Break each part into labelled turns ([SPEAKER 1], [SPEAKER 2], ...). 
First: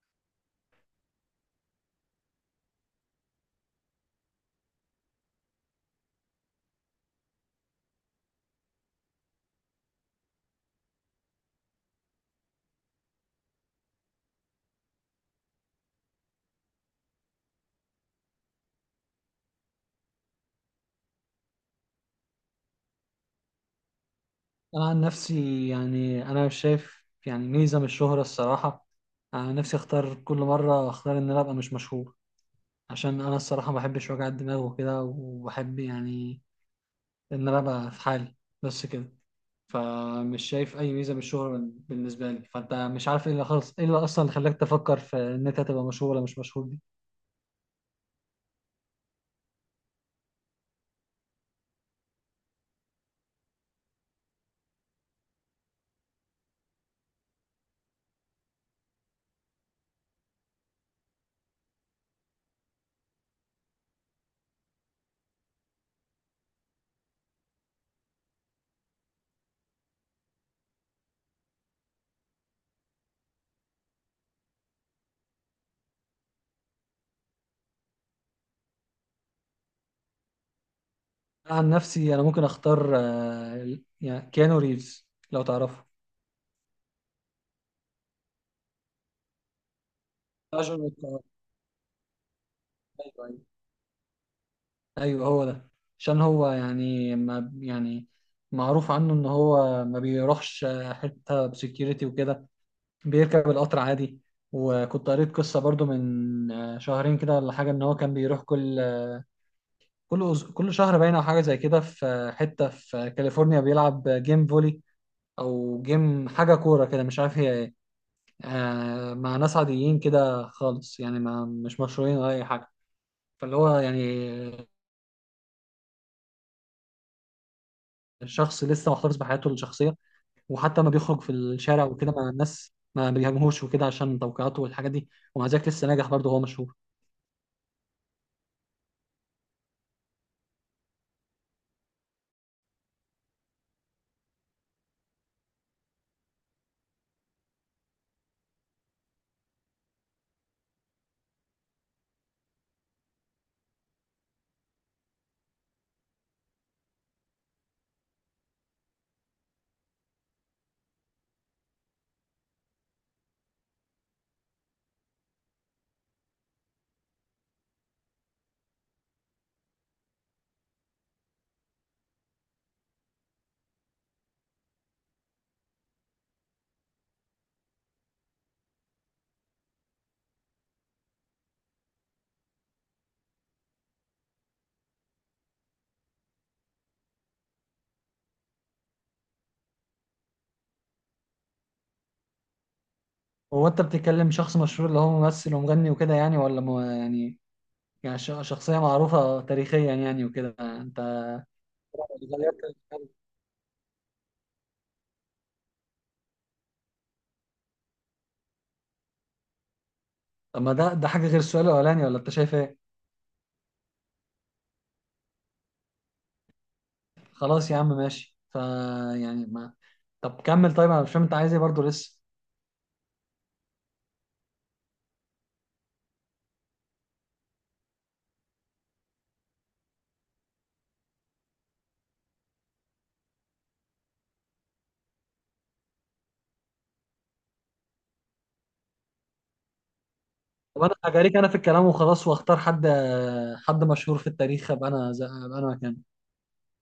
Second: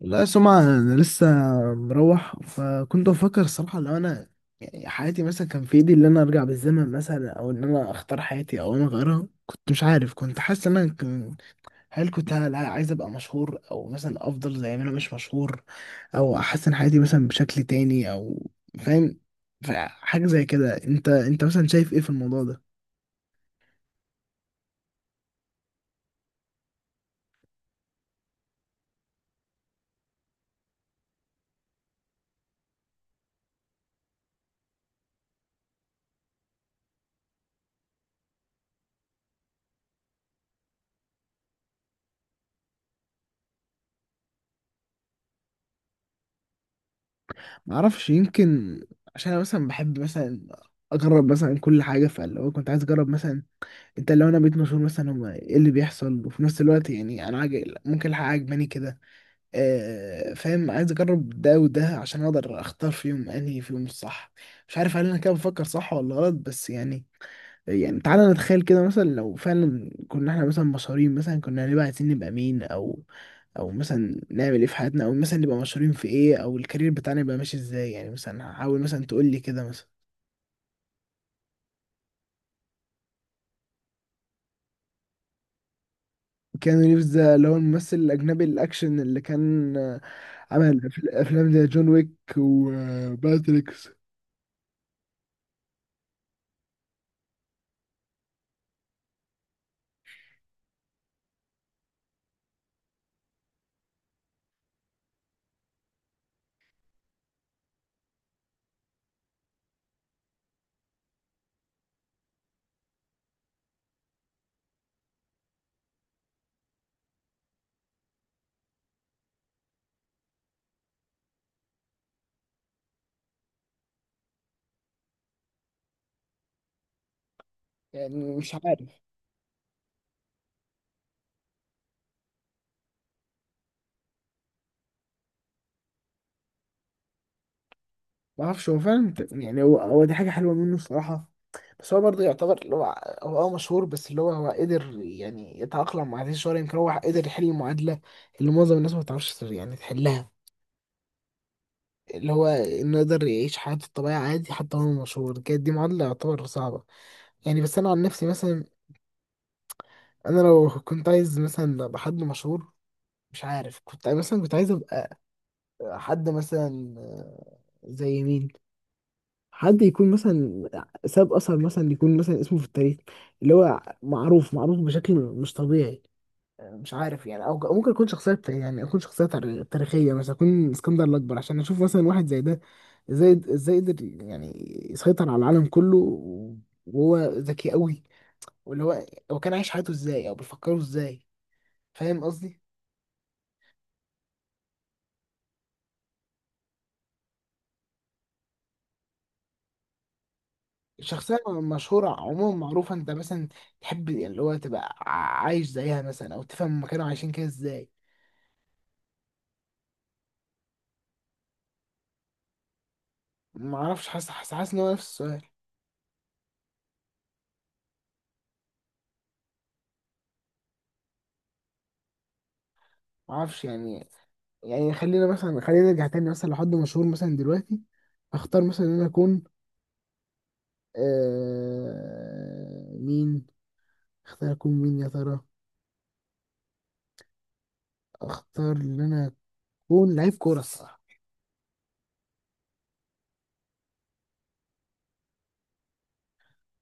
[SPEAKER 1] لا سمعة، أنا لسه مروح. فكنت بفكر الصراحة لو أنا يعني حياتي مثلا كان في إيدي إن أنا أرجع بالزمن مثلا، أو إن أنا أختار حياتي أو أنا أغيرها. كنت مش عارف، كنت حاسس إن أنا عايز أبقى مشهور، أو مثلا أفضل زي ما أنا مش مشهور، أو أحسن حياتي مثلا بشكل تاني، أو فاهم؟ فحاجة زي كده، أنت مثلا شايف إيه في الموضوع ده؟
[SPEAKER 2] أنا عن نفسي يعني أنا مش شايف يعني ميزة من الشهرة الصراحة. أنا نفسي أختار، كل مرة أختار إن أنا أبقى مش مشهور، عشان أنا الصراحة ما بحبش وجع الدماغ وكده، وبحب يعني إن أنا أبقى في حالي، بس كده. فمش شايف أي ميزة من الشهرة بالنسبة لي. فأنت مش عارف إيه اللي خلص، إيه اللي أصلا خلاك تفكر في إن أنت تبقى مشهور ولا مش مشهور دي؟
[SPEAKER 1] معرفش، يمكن عشان أنا مثلا بحب مثلا أجرب مثلا كل حاجة. فاللي هو كنت عايز أجرب مثلا انت، لو انا بقيت مسؤول مثلا، هم ايه اللي بيحصل؟ وفي نفس الوقت يعني انا عاجل ممكن الحق عجباني كده. آه فاهم، عايز اجرب ده وده عشان اقدر اختار فيهم انهي فيهم الصح. مش عارف هل انا كده بفكر صح ولا غلط، بس يعني يعني تعالى نتخيل كده مثلا، لو فعلا كنا احنا مثلا مشهورين، مثلا كنا هنبقى عايزين نبقى مين، او او مثلا نعمل ايه في حياتنا، او مثلا نبقى مشهورين في ايه، او الكارير بتاعنا يبقى ماشي ازاي؟ يعني مثلا حاول مثلا تقول لي كده مثلا.
[SPEAKER 2] أنا عن نفسي أنا ممكن أختار، يعني كيانو ريفز، لو تعرفه.
[SPEAKER 1] كيانو ريفز ده اللي هو الممثل الأجنبي الأكشن اللي كان عمل
[SPEAKER 2] أيوة،
[SPEAKER 1] افلام زي جون ويك
[SPEAKER 2] أيوة.
[SPEAKER 1] وماتريكس.
[SPEAKER 2] ايوه، هو ده. عشان هو يعني ما يعني معروف عنه ان هو ما بيروحش حته بسكيورتي وكده، بيركب القطر عادي. وكنت قريت قصه برضو من شهرين كده ولا حاجه، ان هو كان بيروح كل شهر باين او حاجه زي كده، في حته في كاليفورنيا، بيلعب جيم فولي او جيم حاجه كوره كده، مش عارف هي ايه. مع ناس عاديين كده خالص، يعني ما مش مشهورين ولا اي حاجه. فاللي هو يعني
[SPEAKER 1] يعني مش
[SPEAKER 2] شخص لسه
[SPEAKER 1] عارف.
[SPEAKER 2] محتفظ بحياته الشخصيه، وحتى ما بيخرج في الشارع وكده مع الناس ما بيهاجموهوش وكده عشان توقيعاته والحاجات دي، ومع ذلك لسه ناجح، برضه هو مشهور.
[SPEAKER 1] ما اعرفش، هو فعلا يعني هو دي حاجه حلوه منه الصراحه. بس هو برضه يعتبر اللي هو هو اه مشهور، بس اللي هو هو قدر يعني يتأقلم مع هذه الشهرة. يمكن هو قدر يحل المعادلة اللي معظم الناس ما بتعرفش يعني تحلها، اللي هو انه يقدر يعيش حياته الطبيعية عادي حتى وهو مشهور. كانت دي معادلة يعتبر صعبة. يعني بس انا عن نفسي مثلا، انا لو كنت عايز مثلا ابقى حد مشهور، مش عارف، كنت مثلا كنت عايز حد مثلا آه، زي مين. حد يكون مثلا ساب اثر، مثلا يكون مثلا اسمه في التاريخ، اللي هو معروف بشكل مش طبيعي. مش عارف يعني، او أو ممكن يكون يعني اكون تاريخيه، مثلا اكون اسكندر الاكبر عشان اشوف مثلا واحد زي ده ازاي، قدر يعني يسيطر على العالم كله وهو ذكي قوي. واللي هو هو كان عايش حياته ازاي، او بيفكروا ازاي؟ فاهم قصدي؟
[SPEAKER 2] هو انت بتتكلم شخص مشهور اللي هو ممثل ومغني وكده يعني، ولا يعني يعني شخصية معروفة تاريخيا يعني وكده، انت
[SPEAKER 1] شخصية مشهورة عموما
[SPEAKER 2] غيرت
[SPEAKER 1] معروفة.
[SPEAKER 2] الكلام.
[SPEAKER 1] انت مثلا تحب اللي هو تبقى عايش زيها مثلا، او تفهم هما كانوا عايشين كده ازاي؟
[SPEAKER 2] طب ما ده حاجة غير السؤال الأولاني، ولا انت شايف ايه؟
[SPEAKER 1] معرفش، حاسس ان هو نفس السؤال.
[SPEAKER 2] خلاص يا عم، ماشي ف يعني ما، طب كمل. طيب انا مش فاهم انت عايز ايه برضه لسه.
[SPEAKER 1] معرفش يعني. يعني خلينا مثلا، خلينا نرجع تاني مثلا لحد مشهور مثلا دلوقتي. اختار مثلا ان انا اكون آه مين؟ اختار اكون مين يا ترى؟ اختار ان انا اكون لعيب كورة
[SPEAKER 2] طب انا
[SPEAKER 1] الصراحة.
[SPEAKER 2] هجاريك انا في الكلام وخلاص، واختار حد مشهور في التاريخ، ابقى انا مكانه.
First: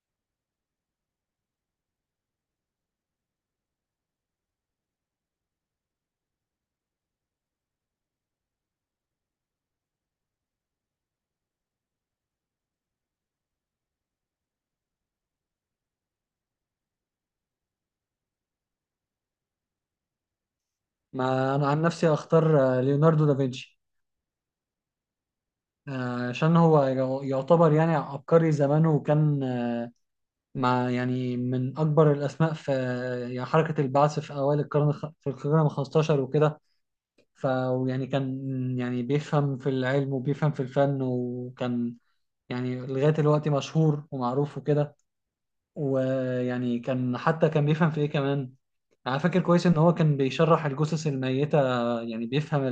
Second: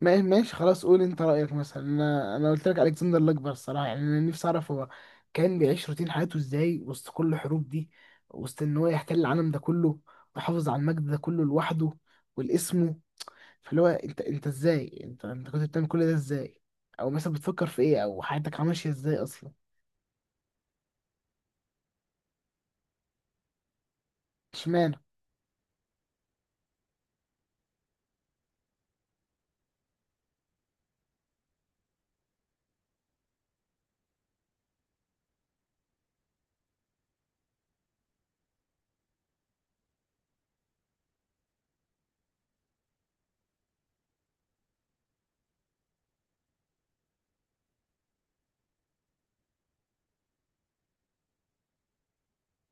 [SPEAKER 1] ماشي، خلاص، قول انت رأيك مثلا. انا قلت لك الكسندر الاكبر الصراحة. يعني انا نفسي اعرف هو كان بيعيش روتين حياته ازاي وسط كل الحروب دي، وسط ان هو يحتل العالم ده كله، ويحافظ على المجد ده كله لوحده والاسمه. فاللي هو انت، انت ازاي انت انت كنت بتعمل كل ده ازاي؟ او مثلا بتفكر في ايه، او حياتك ماشية ازاي اصلا؟
[SPEAKER 2] ما انا عن نفسي اختار ليوناردو دافنشي،
[SPEAKER 1] اشمعنى
[SPEAKER 2] عشان هو يعتبر يعني عبقري زمانه، وكان مع يعني من اكبر الاسماء في يعني حركه البعث في اوائل القرن الخ- في القرن ال 15 وكده. فيعني كان يعني بيفهم في العلم وبيفهم في الفن، وكان يعني لغايه دلوقتي مشهور ومعروف وكده. ويعني كان حتى كان بيفهم في ايه كمان، انا فاكر كويس ان هو كان بيشرح الجثث الميته، يعني بيفهم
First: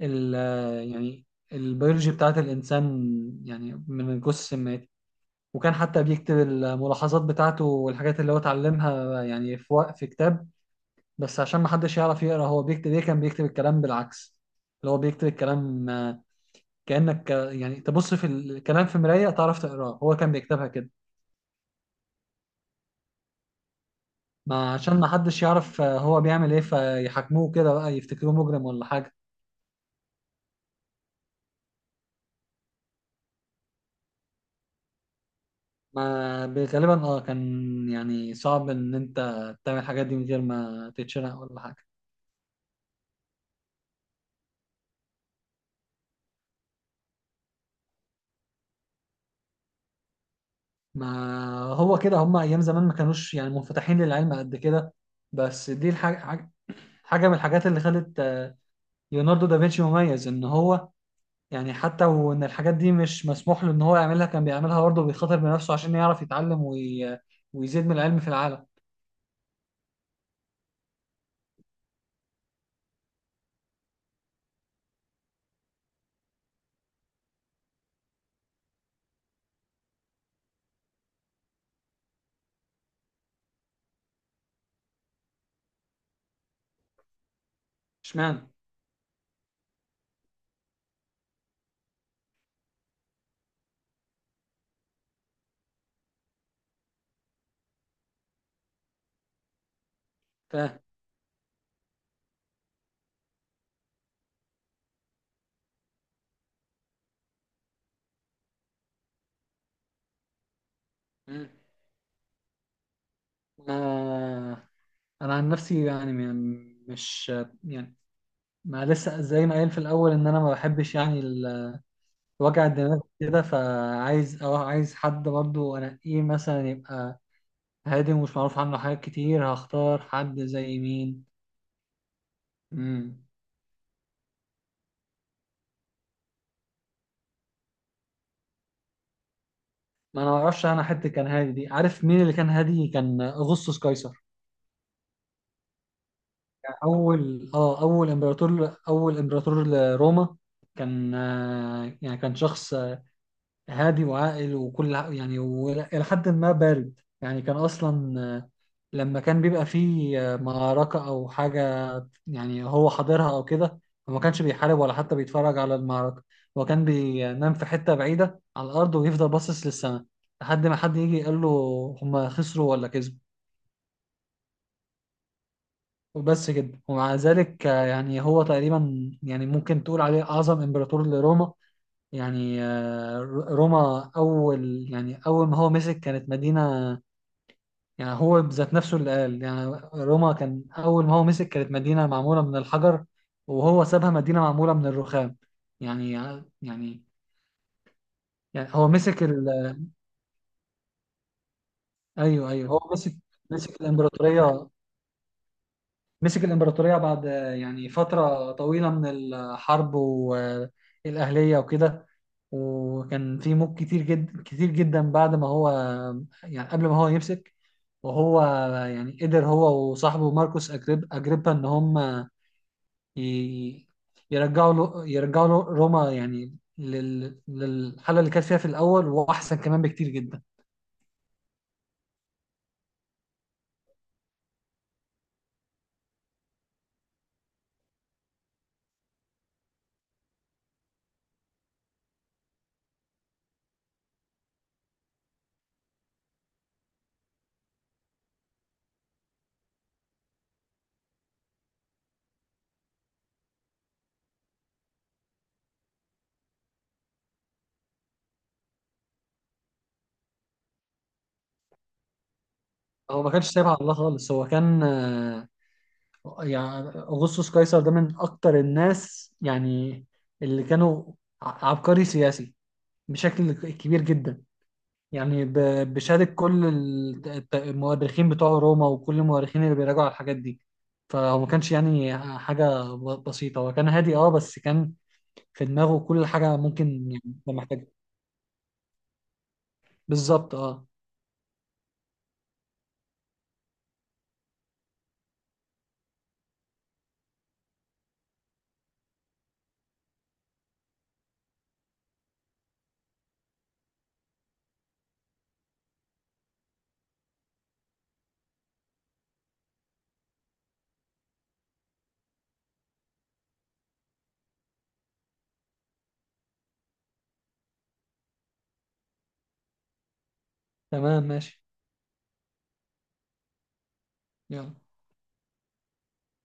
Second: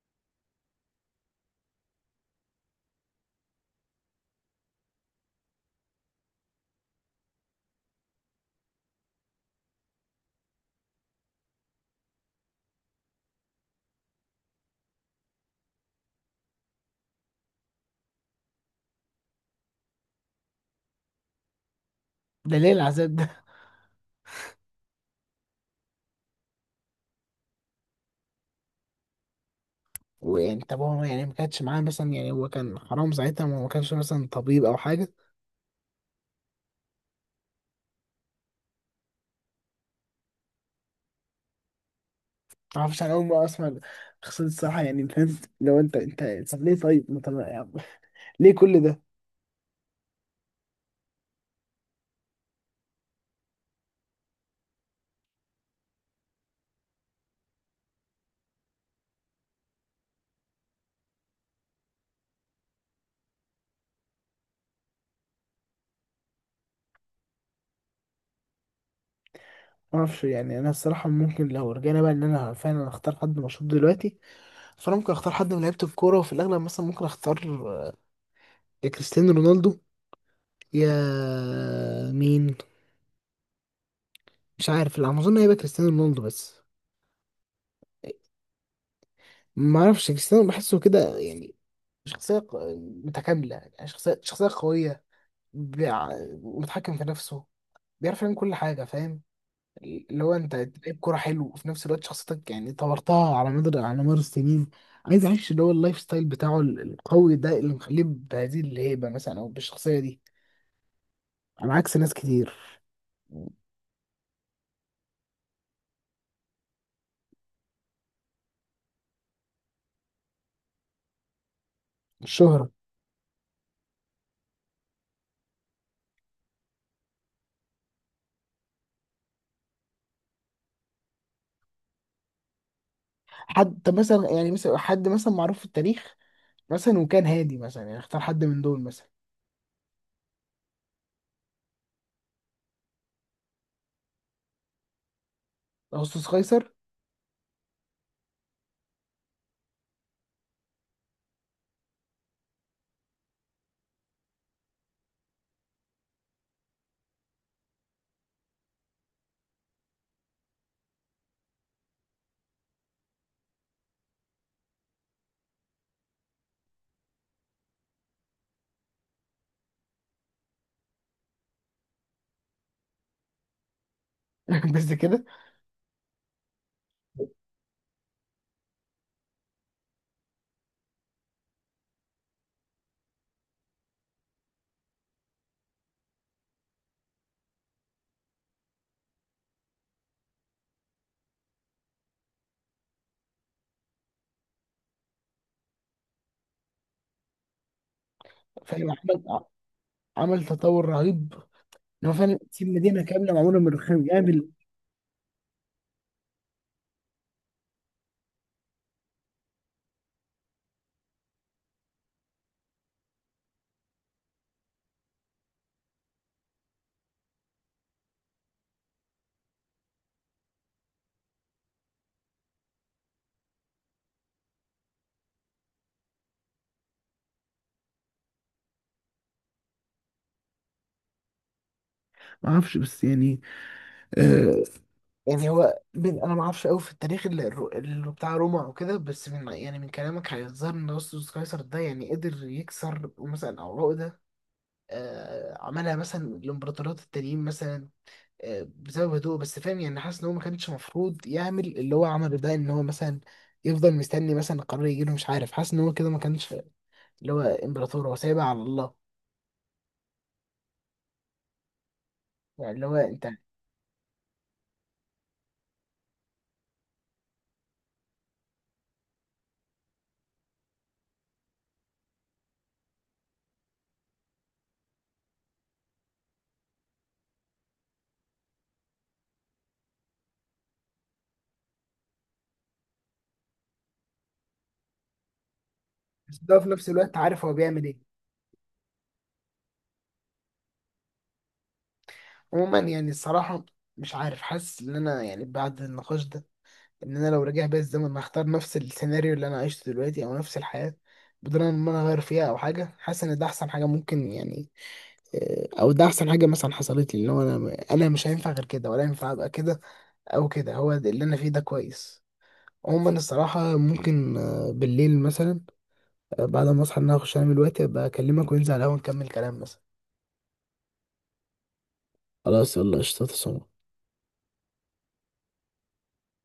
[SPEAKER 2] ال يعني البيولوجي بتاعت الإنسان، يعني من الجثث السمات. وكان حتى بيكتب الملاحظات بتاعته والحاجات اللي هو اتعلمها يعني في كتاب. بس عشان ما حدش يعرف يقرأ هو بيكتب ايه، كان بيكتب الكلام بالعكس، اللي هو بيكتب الكلام، كأنك يعني تبص في الكلام في مراية تعرف تقراه، هو كان بيكتبها كده.
[SPEAKER 1] ده؟ ليه العذاب ده؟
[SPEAKER 2] ما عشان ما حدش يعرف هو بيعمل ايه، فيحاكموه كده بقى، يفتكروه مجرم ولا حاجة.
[SPEAKER 1] ويعني طب هو يعني ما كانش معاه مثلا؟ يعني هو كان حرام ساعتها؟ ما هو ما كانش مثلا طبيب او حاجة.
[SPEAKER 2] ما غالبا كان يعني صعب ان انت تعمل الحاجات دي من غير ما تتشنق ولا حاجه.
[SPEAKER 1] معرفش، انا اول مره اسمع قصة الصراحه. يعني فاهم، لو انت طب ليه؟ طيب ما طب يعني ليه كل ده؟
[SPEAKER 2] ما هو كده، هم ايام زمان ما كانوش يعني منفتحين للعلم قد كده. بس دي الحاجه، حاجة من الحاجات اللي خلت ليوناردو دافنشي مميز، ان هو يعني حتى وان الحاجات دي مش مسموح له ان هو يعملها، كان بيعملها برضه، بيخاطر بنفسه عشان يعرف يتعلم ويزيد من العلم في العالم.
[SPEAKER 1] معرفش يعني، انا الصراحه ممكن لو رجعنا بقى ان انا فعلا اختار حد مشهور دلوقتي، فانا ممكن اختار حد من لعيبه الكوره، وفي الاغلب مثلا ممكن اختار يا كريستيانو رونالدو، يا مين، مش عارف. لا اظن هيبقى كريستيانو رونالدو بس.
[SPEAKER 2] اشمعنى؟
[SPEAKER 1] ما اعرفش، كريستيانو بحسه كده يعني شخصية متكاملة، يعني شخصية شخصية قوية، بيع- متحكم في نفسه، بيعرف يعمل كل حاجة. فاهم؟ اللي هو انت
[SPEAKER 2] فاهم.
[SPEAKER 1] لعيب كوره حلو، وفي نفس الوقت شخصيتك يعني طورتها على مدار السنين. عايز اعيش اللي هو اللايف ستايل بتاعه القوي ده، اللي مخليه بهذه الهيبه مثلا، او بالشخصيه دي
[SPEAKER 2] مم.
[SPEAKER 1] على عكس ناس كتير.
[SPEAKER 2] ما- انا عن نفسي يعني مش يعني ما لسه زي ما قايل في الاول، ان انا ما بحبش يعني وجع
[SPEAKER 1] الشهره
[SPEAKER 2] الدماغ كده، فعايز اه عايز حد برضو انقيه مثلا، يبقى هادي ومش معروف عنه حاجات كتير، هختار حد زي مين. امم
[SPEAKER 1] حد، طب مثلا يعني مثلا حد مثلا معروف في التاريخ مثلا وكان هادي مثلا، يعني اختار حد من دول مثلا.
[SPEAKER 2] ما انا ما اعرفش، انا حد كان هادي دي عارف مين اللي كان هادي؟ كان اغسطس قيصر،
[SPEAKER 1] اغسطس قيصر.
[SPEAKER 2] يعني اول امبراطور لروما. كان يعني كان شخص هادي وعاقل، يعني وإلى حد ما بارد. يعني كان أصلا لما كان بيبقى فيه معركة أو حاجة، يعني هو حاضرها أو كده، هو ما كانش بيحارب ولا حتى بيتفرج على المعركة. هو كان بينام في حتة بعيدة على الأرض، ويفضل باصص للسماء، لحد ما حد يجي يقول له هما خسروا ولا كسبوا.
[SPEAKER 1] بس كده؟
[SPEAKER 2] وبس كده، ومع ذلك يعني هو تقريبا يعني ممكن تقول عليه أعظم إمبراطور لروما. يعني روما يعني أول ما هو مسك كانت مدينة، يعني هو بذات نفسه اللي قال، يعني روما كان أول ما هو مسك كانت مدينة معمولة من الحجر، وهو سابها مدينة معمولة من الرخام. يعني يعني يعني هو
[SPEAKER 1] فاهم،
[SPEAKER 2] مسك ال...
[SPEAKER 1] عمل تطور رهيب، ان هو فعلا
[SPEAKER 2] أيوه،
[SPEAKER 1] تسيب
[SPEAKER 2] أيوه، هو
[SPEAKER 1] مدينه
[SPEAKER 2] مسك
[SPEAKER 1] كامله معموله من
[SPEAKER 2] مسك
[SPEAKER 1] الرخام يعني.
[SPEAKER 2] الإمبراطورية. مسك الإمبراطورية بعد يعني فترة طويلة من الحرب والأهلية وكده، وكان في موت كتير جدا كتير جدا بعد ما هو يعني قبل ما هو يمسك. وهو يعني قدر هو وصاحبه ماركوس أجريبا إن هم ي- يرجعوا له روما، يعني للحالة اللي كانت فيها في الأول، وأحسن كمان بكتير جدا.
[SPEAKER 1] ما اعرفش، بس يعني آه، يعني هو من انا ما اعرفش قوي في التاريخ اللي، اللي بتاع روما او كده. بس من يعني من كلامك هيظهر ان اغسطس قيصر ده يعني قدر يكسر مثلا او عقده، آه، عملها مثلا الامبراطوريات التانيين مثلا. آه، بسبب هدوء بس. فاهم يعني، حاسس ان هو ما كانش المفروض يعمل اللي هو عمله ده. ان هو مثلا يفضل مستني مثلا قرار يجي له، مش عارف. حاسس ان هو كده ما كانش اللي هو امبراطور، هو سايبها على الله. يعني اللي هو
[SPEAKER 2] هو
[SPEAKER 1] انت،
[SPEAKER 2] ما كانش سايبها على الله خالص، هو كان يعني أغسطس قيصر ده من أكتر الناس يعني اللي كانوا عبقري سياسي بشكل كبير جدا، يعني بشهادة كل المؤرخين بتوع روما وكل المؤرخين اللي بيراجعوا على الحاجات دي. فهو ما كانش يعني حاجة بسيطة، هو كان هادي بس كان في دماغه كل
[SPEAKER 1] بس
[SPEAKER 2] حاجة
[SPEAKER 1] ده في
[SPEAKER 2] ممكن
[SPEAKER 1] نفس الوقت
[SPEAKER 2] يعني
[SPEAKER 1] عارف
[SPEAKER 2] انت
[SPEAKER 1] هو بيعمل
[SPEAKER 2] محتاجها.
[SPEAKER 1] ايه.
[SPEAKER 2] بالظبط اه.
[SPEAKER 1] عموما يعني الصراحة مش عارف، حاسس ان انا يعني بعد النقاش ده، ان انا لو رجع بيا الزمن هختار نفس السيناريو اللي انا عشته دلوقتي، او نفس الحياه بدون ان انا اغير فيها او حاجه. حاسس ان ده احسن حاجه ممكن يعني آه، او ده احسن حاجه مثلا حصلت لي. اللي هو انا مش هينفع غير كده، ولا ينفع ابقى كده او كده. هو ده اللي انا فيه ده كويس. عموما الصراحه ممكن آه، بالليل مثلا، آه، بعد ما اصحى ان انا اخش انام دلوقتي، ابقى اكلمك وننزل على القهوه نكمل كلام مثلا.
[SPEAKER 2] تمام، ماشي.
[SPEAKER 1] خلاص يلا، قشطة، تصور.
[SPEAKER 2] يلا.